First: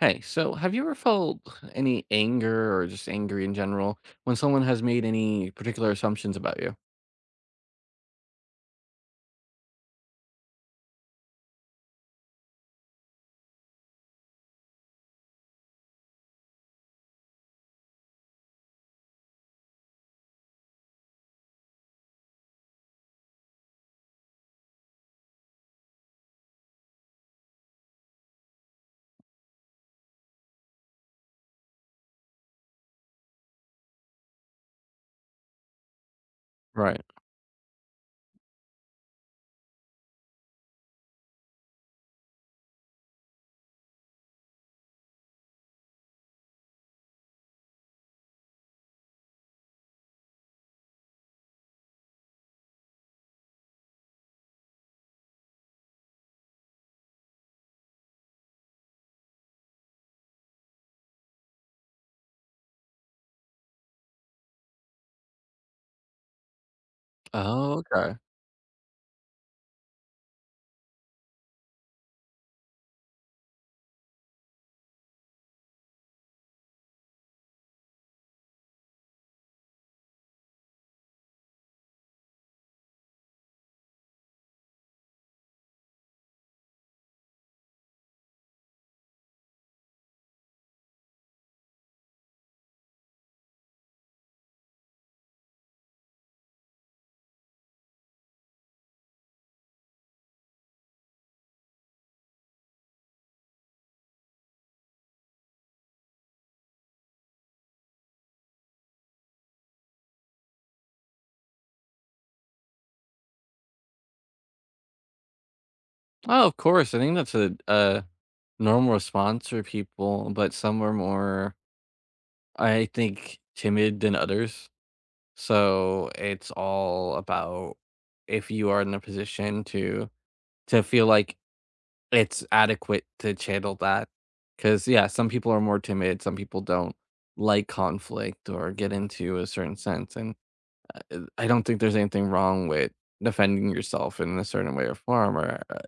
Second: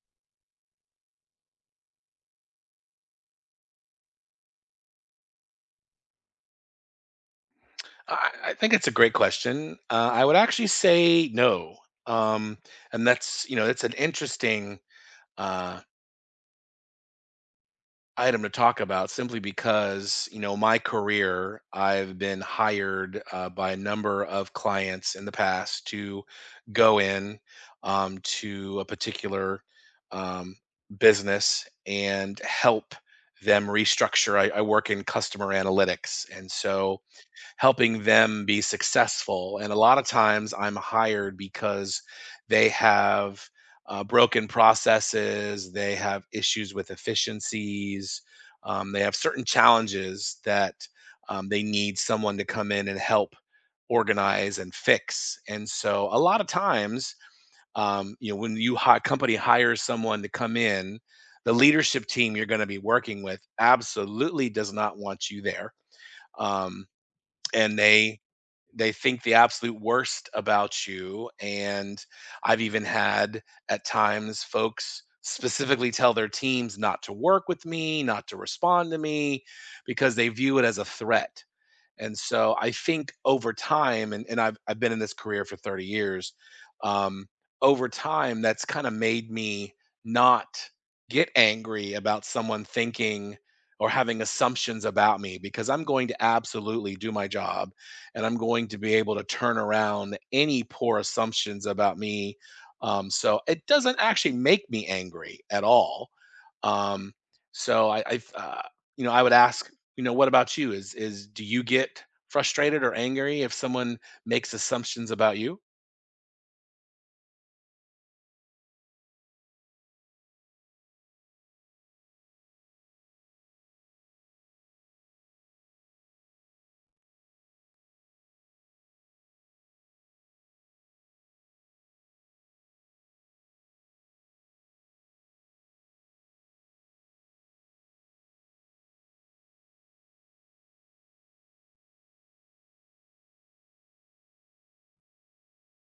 Hey, so have you ever felt any anger or just angry in general when someone has made any particular assumptions about you? I think it's a great question. I would actually say no. Um, and that's, you know, that's an interesting uh, item to talk about simply because, you know, my career, I've been hired by a number of clients in the past to go in to a particular um, business and help them restructure. I work in customer analytics. And so, Right. helping them be successful. And a lot of times I'm hired because they have broken processes, they have issues with efficiencies, they have certain challenges that they need someone to come in and help organize and fix. And so a lot of times, you know, when company hires someone to come in, the leadership team you're going to be working with absolutely does not want you there. Um, and Oh, okay. they think the absolute worst about you, and I've even had at times folks specifically tell their teams not to work with me, not to respond to me, because they view it as a threat. And so I think over time, and I've been in this career for 30 years. Um, over time, that's kind of made me not get angry about someone thinking or having assumptions about me, because I'm going to absolutely do my job and I'm going to be able to turn around any poor assumptions about me. So it doesn't actually make me angry at all. Um, so I you know, I would ask, you know, what about you? Is do you get frustrated or angry if someone makes assumptions about you? Oh, of course. I think that's a normal response for people, but some are more, I think, timid than others. So it's all about if you are in a position to feel like it's adequate to channel that, because yeah, some people are more timid, some people don't like conflict or get into a certain sense, and, I don't think there's anything wrong with defending yourself in a certain way or form,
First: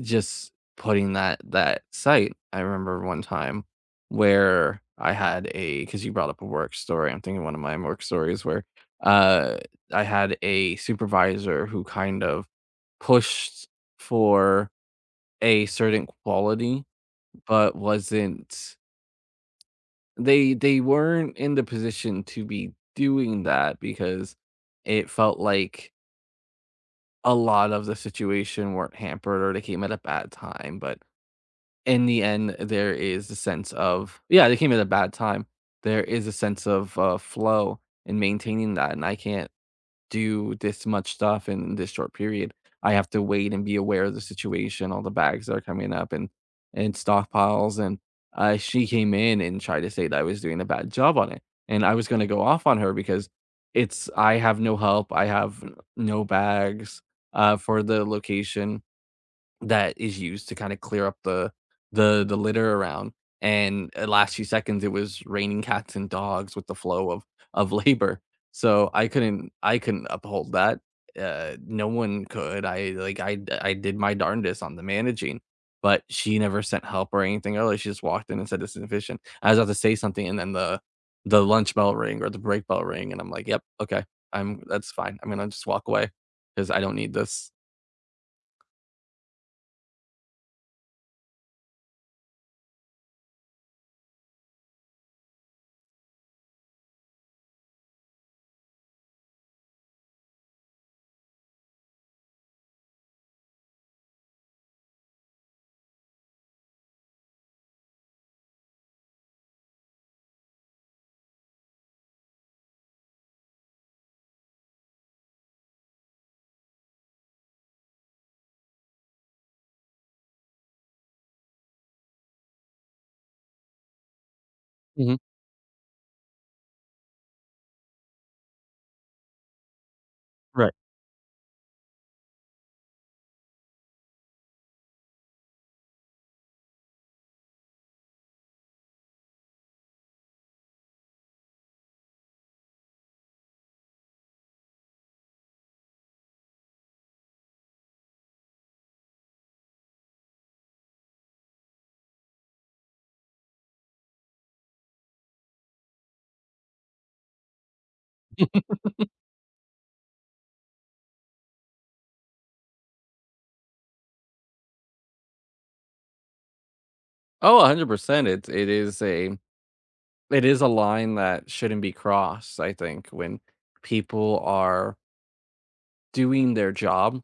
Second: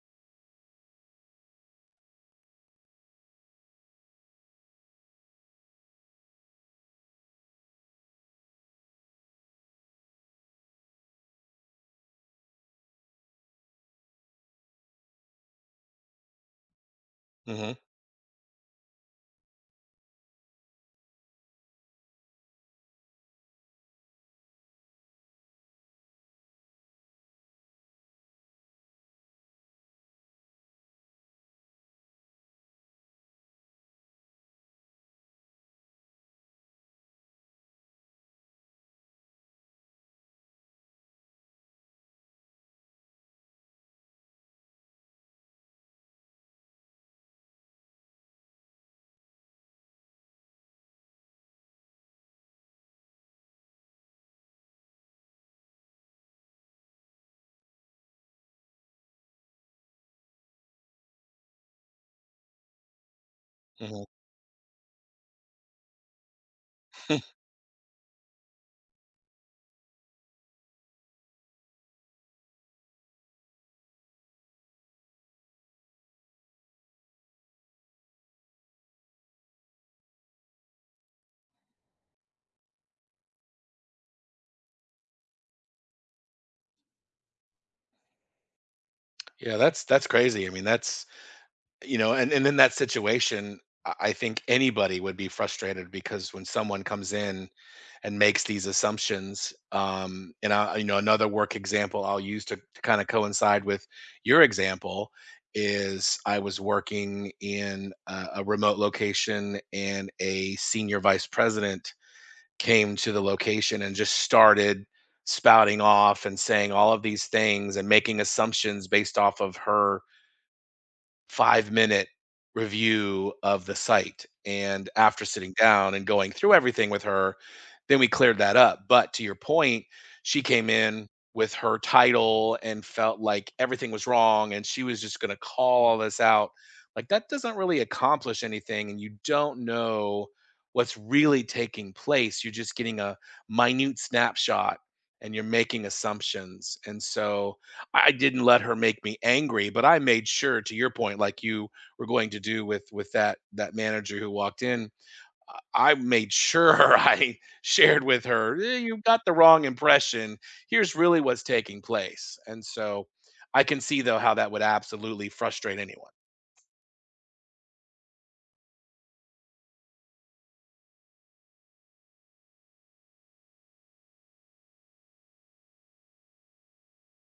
just putting that sight. I remember one time where I had a because you brought up a work story, I'm thinking one of my work stories where, uh, I had a supervisor who kind of pushed for a certain quality, hmm but wasn't, they weren't in the position to be doing that because it felt like a lot of the situation weren't hampered or they came at a bad time. But in the end, there is a sense of, yeah, they came at a bad time. There is a sense of flow in maintaining that, and I can't do this much stuff in this short period. I have to wait and be aware of the situation, all the bags that are coming up and stockpiles. And she came in and tried to say that I was doing a bad job on it. And I was going to go off on her because it's I have no help. I have no bags for the location that is used to kinda clear up the litter around, and, hmm last few seconds, it was raining cats and dogs with the flow of labor, so I couldn't uphold that, no one could. I like, I did my darndest on the managing, but she never sent help or anything early. She just walked in and said, "This is efficient." I was about to say something, and then the lunch bell ring or the break bell ring, and I'm like, "Yep, okay, I'm that's fine, I'm gonna just walk away because I don't need this." Yeah, that's crazy. I mean, that's, you know, and in that situation, I think anybody would be frustrated because when someone comes in and makes these assumptions. Um, and I, you know, another work example I'll use to kind of coincide with your example is I was working in a remote location and a senior vice president came to the location and just started spouting off and saying all of these things and making assumptions based off of her 5-minute review of the site, and Mhm. after sitting down and going through everything with her, then we cleared that up. But to your point, she came Right. in with her title and felt like everything was wrong, and she was just gonna call all this out. Like, that doesn't really accomplish anything, and you don't know what's really taking place, you're just getting a minute snapshot, and you're making assumptions. And so, I didn't let her make me angry, but I made sure, to your point, like you were going to do with that manager who walked in. I made sure I shared with her, "Eh, you got the wrong impression. Here's really what's taking place." And so I can see though how that would absolutely frustrate anyone. Oh, 100%. It is a line that shouldn't be crossed, I think, when people are doing their job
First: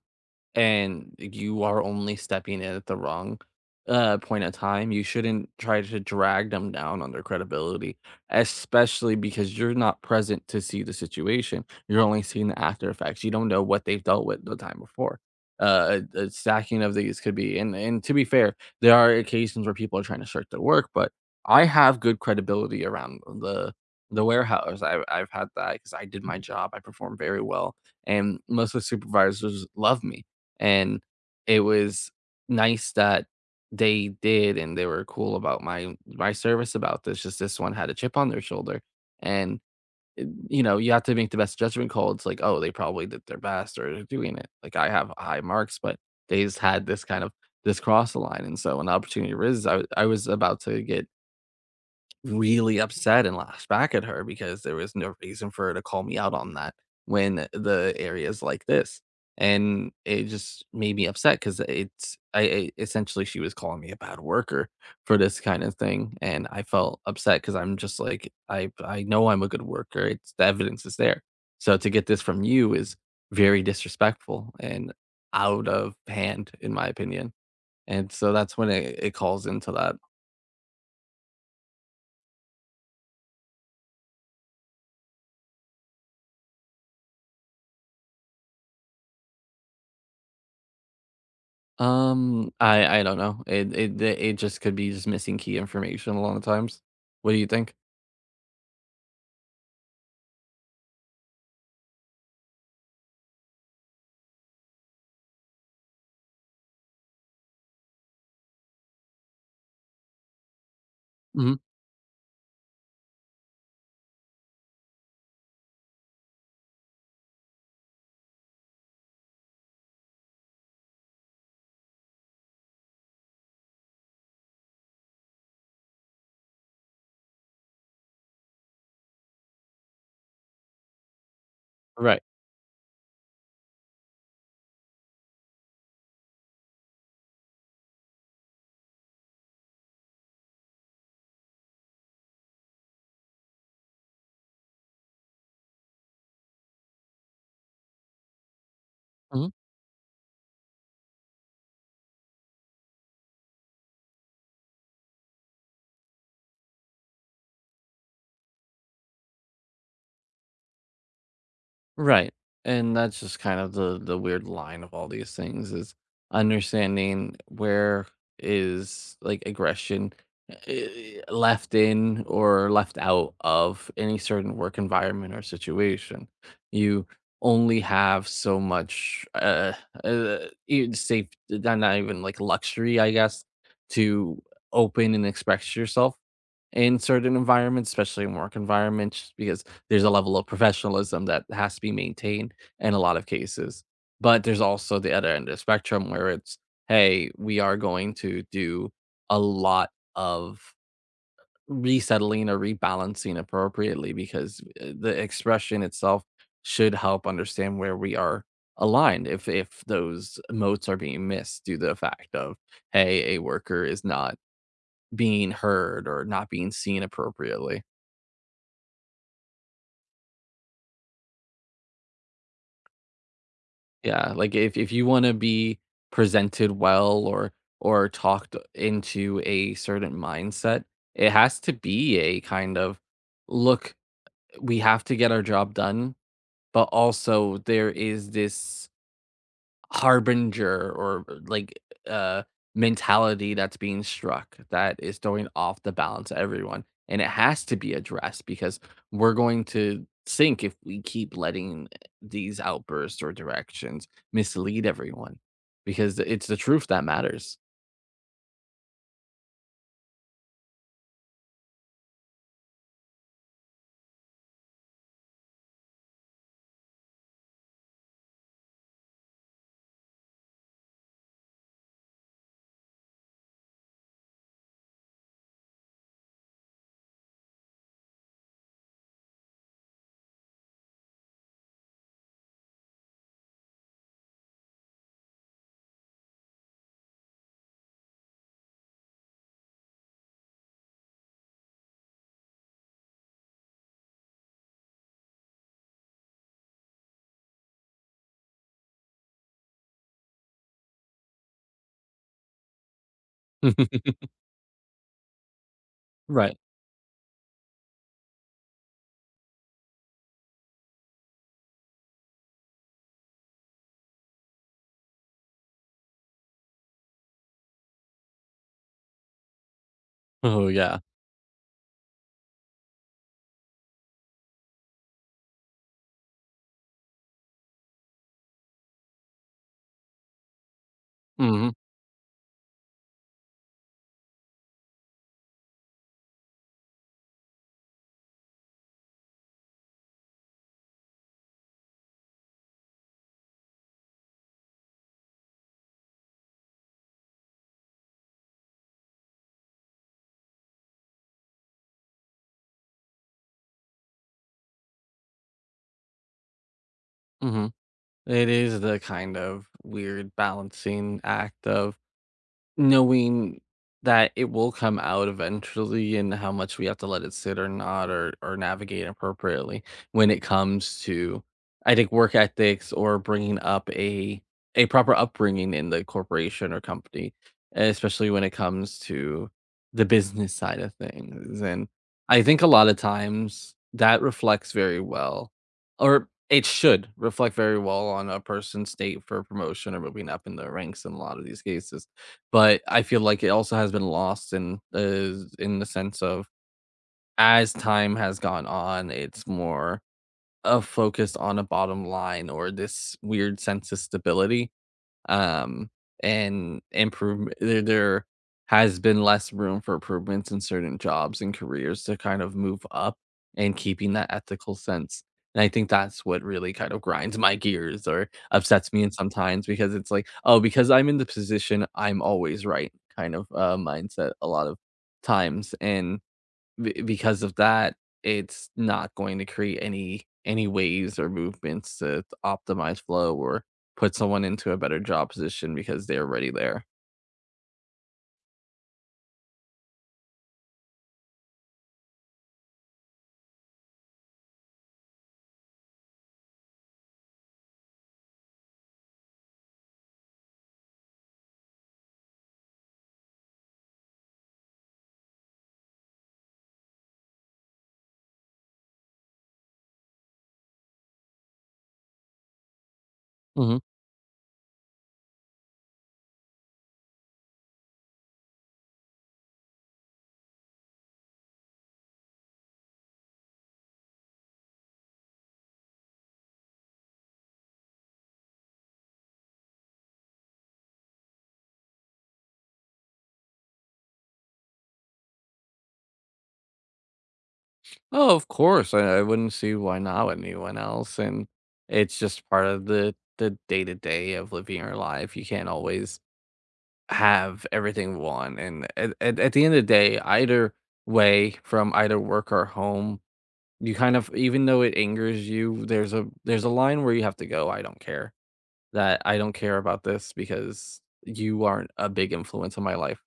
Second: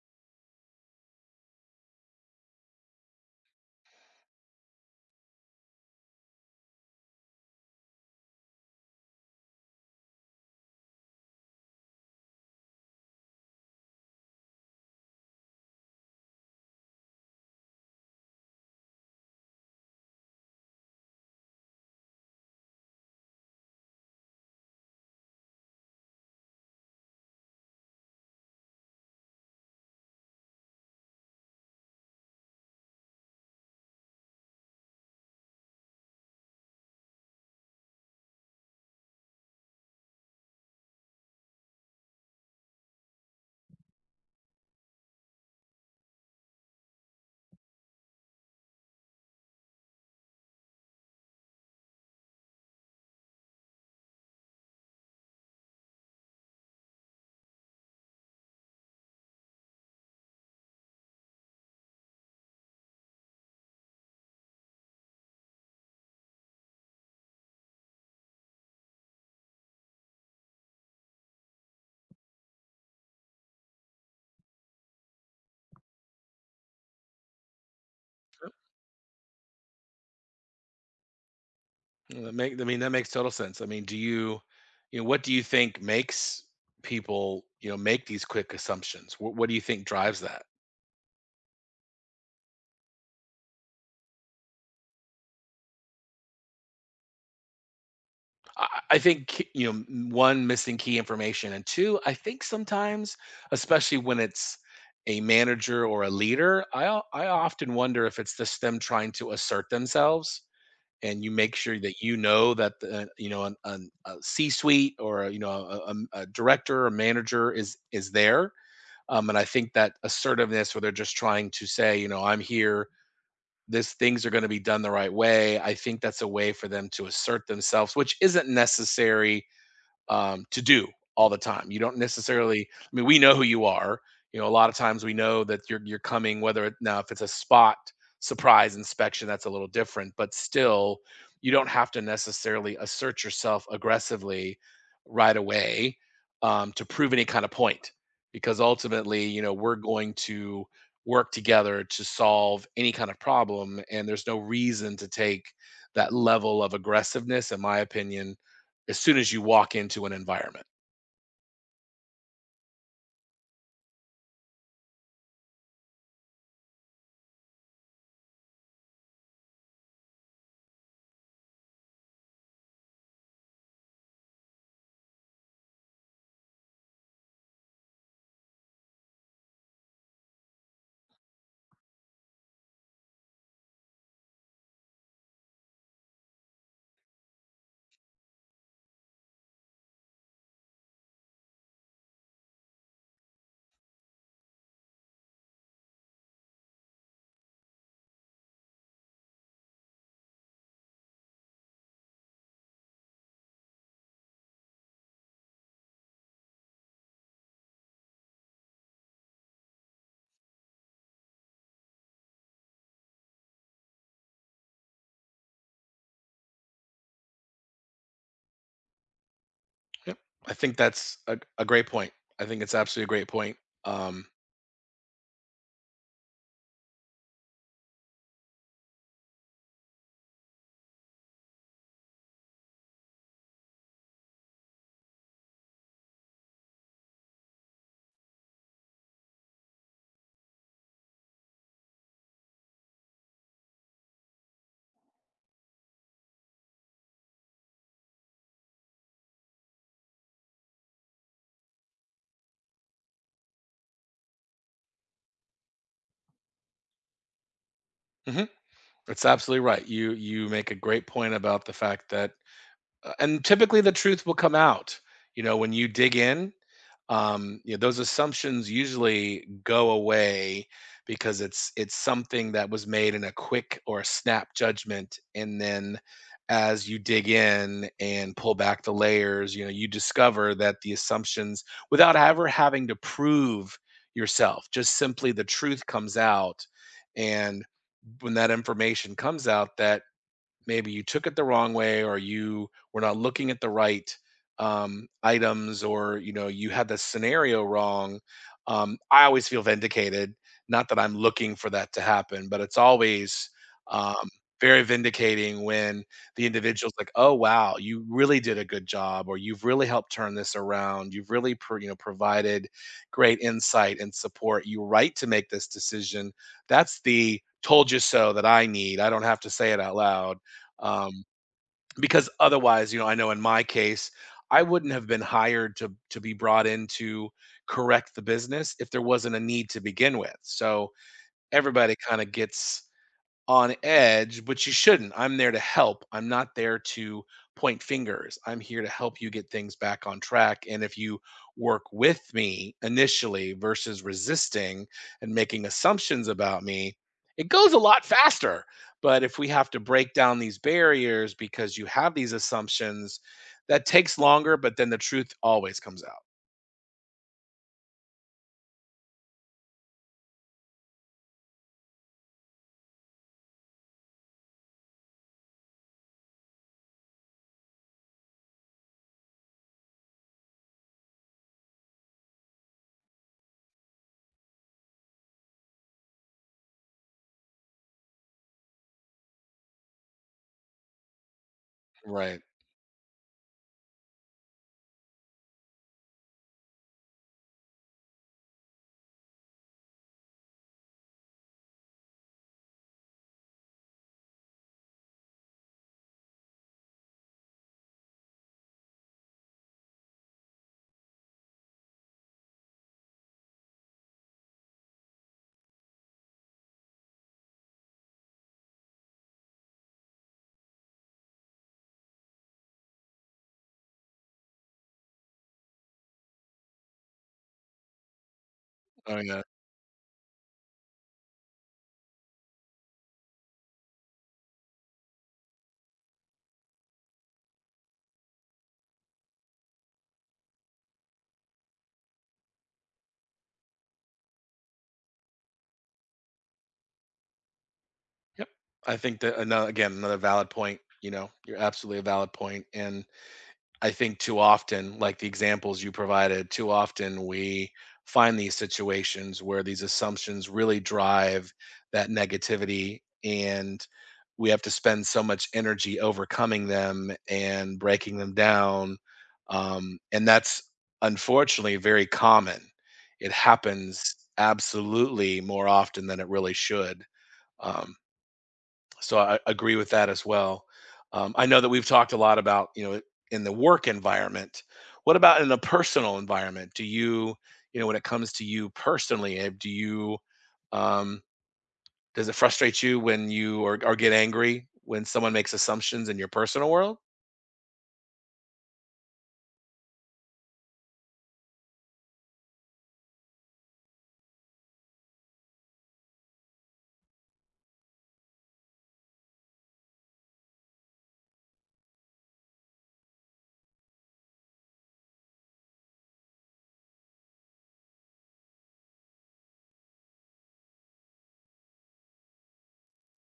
and you are only stepping in at the wrong point of time. You shouldn't try to drag them down on their credibility, especially because you're not present to see the situation. You're only seeing the after effects. You don't know what they've dealt with the time before. A stacking of these could be, and to be fair, there are occasions where people are trying to shirk their work, but I have good credibility around the warehouse. I've had that because I did my job. I performed very well, and most of the supervisors love me, and it was nice that they did, and they were cool about my service about this. Just this one had a chip on their shoulder, and, eh, you know, you have to make the best judgment call. It's like, "Oh, they probably did their best or they're doing it." Like, I have high marks, but they just had this kind of this cross the line, and so when the opportunity arises, I was about to get really upset and lashed back at her because there was no reason for her to call me out on that when the area is like this. And it just made me upset because it's I essentially she was calling me a bad worker for this kind of thing, and I felt upset because I'm just like I know I'm a good worker. It's the evidence is there. So to get this from you is very disrespectful and out of hand, in my opinion. And so that's when it calls into that. That make, I mean, that makes total sense. I mean, do you, you know, what do you think makes people, you know, make these quick assumptions? What do you think drives that? I don't know. It just could be just missing key information a lot of times. What do you think? I think, you know, one, missing key information. And two, I think sometimes, especially when it's a manager or a leader, I often wonder if it's just them trying to assert themselves. And you make Mhm. sure that you know that the, you know an, a C-suite or a, you know a director or manager is there. And I think that assertiveness, where they're just trying to say, you know, I'm here. This things are going to be done the right way. I think that's a way for them to assert themselves, which isn't necessary to do all the time. You don't Right. necessarily. I mean, we know who you are. You know, a lot of times we know that you're coming. Whether it, now if it's a spot surprise inspection, that's a little different. But still, you don't have to necessarily assert yourself aggressively right away to prove any kind of point, because ultimately, you know, Mhm. we're going to work together to solve any kind of problem, and there's no reason to take that level of aggressiveness, in my opinion, as soon as you walk into an environment. Right. And that's just kind of the weird line of all these things is understanding where is, like, aggression, left in or left out of any certain work environment or situation. You only have so much uh safe, not even like luxury, I guess, to open and express yourself in certain environments, especially in work environments, just because there's a level of professionalism that has to be maintained in a lot of cases. But there's also the other end of the spectrum where it's, hey, we are going to do a lot of resettling or rebalancing appropriately because the expression itself should help understand where we are aligned if those motes are being missed due to the fact of, hey, a worker is not being heard or not being seen appropriately. Yep. I think that's a great point. I think it's absolutely a great point. Um, Yeah, like if you want to be presented well or talked into a certain mindset, it has to be a kind of look, we have to get our job done, but also there is this harbinger or like uh mentality that's being struck that is throwing off the balance of everyone, and it has to be addressed because we're going to sink if we keep letting these outbursts or directions mislead everyone, because it's the truth that matters. mhm. That's absolutely right. You make a great point about the fact that and typically the truth will come out, you know, when you dig in. Um, you know, those assumptions usually go away because it's something that was made in a quick or a snap judgment. And then as you dig in and pull back the layers, you know, you discover that the assumptions, without ever having to prove yourself, just simply the truth comes out. And when that information comes out, that maybe you took it the wrong way or you were not looking at the right items, or you know, you had the scenario wrong. I always feel vindicated, not that I'm looking for that to happen, but it's always um, very vindicating when the Right. individual's like, "Oh wow, you really did a good job," or, "You've really helped turn this around, you've you know, provided great insight and support, you were right to make this decision." That's the told you so that I need. I don't have to say it out loud. Oh yeah. Um, because otherwise, you know, I know in my case, I wouldn't have been hired to be brought in to correct the business if there wasn't a need to begin with. So Hmm. everybody kind of gets on edge, but you shouldn't. I'm there to help. I'm not there to point fingers. I'm here to help you get things back on track. And if you work with me initially versus resisting and making assumptions about me, it goes a lot faster. But if we have to break down these barriers because you have these assumptions, that takes longer, but then the truth always comes out. Hmm. It is the kind of weird balancing act of knowing that it will come out eventually and how much we have to let it sit or not, or navigate appropriately when it comes to, I think, work ethics or bringing up a proper upbringing in the corporation or company, especially when it comes to the business side of things. And Right. I think a lot of times that reflects very well, or it should reflect very well on a person's state for promotion or moving up in the ranks in a lot of these cases, but I feel like it also has been lost in the sense of as time has gone on. It's more, focused on a bottom line or this weird sense of stability, um, and improve, there has been less room for improvements in certain jobs and careers to kind of move up and keeping that ethical sense. And I think that's what really kind of grinds my gears or upsets me in Oh yeah. sometimes, because it's like, oh, because I'm in the position, I'm always right kind of mindset a lot of times. And be because of that, it's not going to create any waves or movements to optimize flow or put someone into a better job position because they're already there. Yep. I think that another, again, another valid point. You know, you're absolutely a valid point. And I think too often, like the examples you provided, too often we find these situations where these assumptions really drive that negativity and we have to spend so much energy overcoming them and breaking them down. And that's unfortunately very common. It Mhm. happens absolutely more often than it really should. Um, so I agree with that as well. I know that we've talked a lot about, you know, in the work environment. What about in a personal environment? Do you, you know, when it comes to you personally, eh, do you, um, does it frustrate you when you or get angry when someone makes assumptions in your personal world? Oh, of course, I wouldn't see why not with anyone else, and it's just part of the day-to-day of living your life. You can't always have everything we want, and at the end of the day, either way, from either work or home, you kind of, even though it angers you, there's a line where you have to go, "I don't care. That I don't care about this because you aren't a big influence on my life."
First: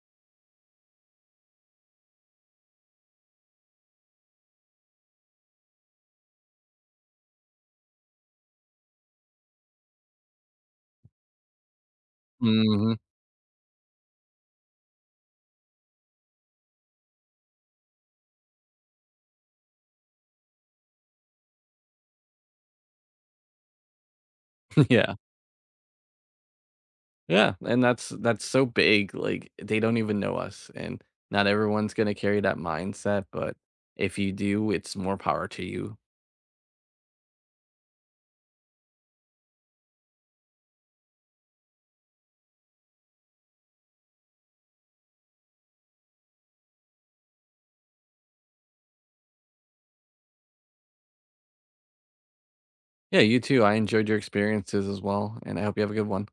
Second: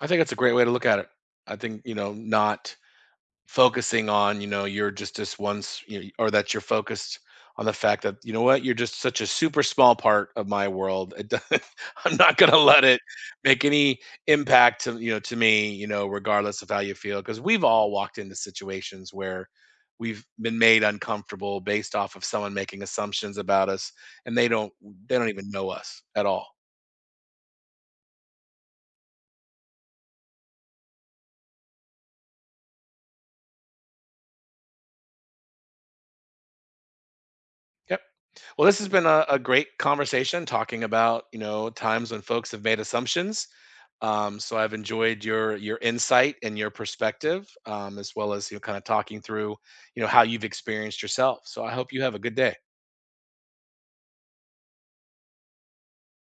I think that's a great way to look at it. I think, you know, not focusing on, you know, you're just this once, you know, or that you're focused on the fact that you know what, you're just such a super small part of my world. It doesn't, I'm not going to let Mhm. it make any impact to, you know, to me, you know, regardless of how you feel, because we've all walked into situations where we've been made uncomfortable based off of someone making assumptions about us and they don't, Yeah. they don't even know us at all. Yeah, and that's so big, like, they don't even know us, and not everyone's gonna carry that mindset, but if you do, it's more power to you. Yep. Well, this has been a great conversation talking about, you know, times when folks have made assumptions. So I've enjoyed your insight and your perspective, as well as, you know, kind of talking through, you know, how you've experienced yourself. So I hope you have a good day. Yeah, you too. I enjoyed your experiences as well, and I hope you have a good one.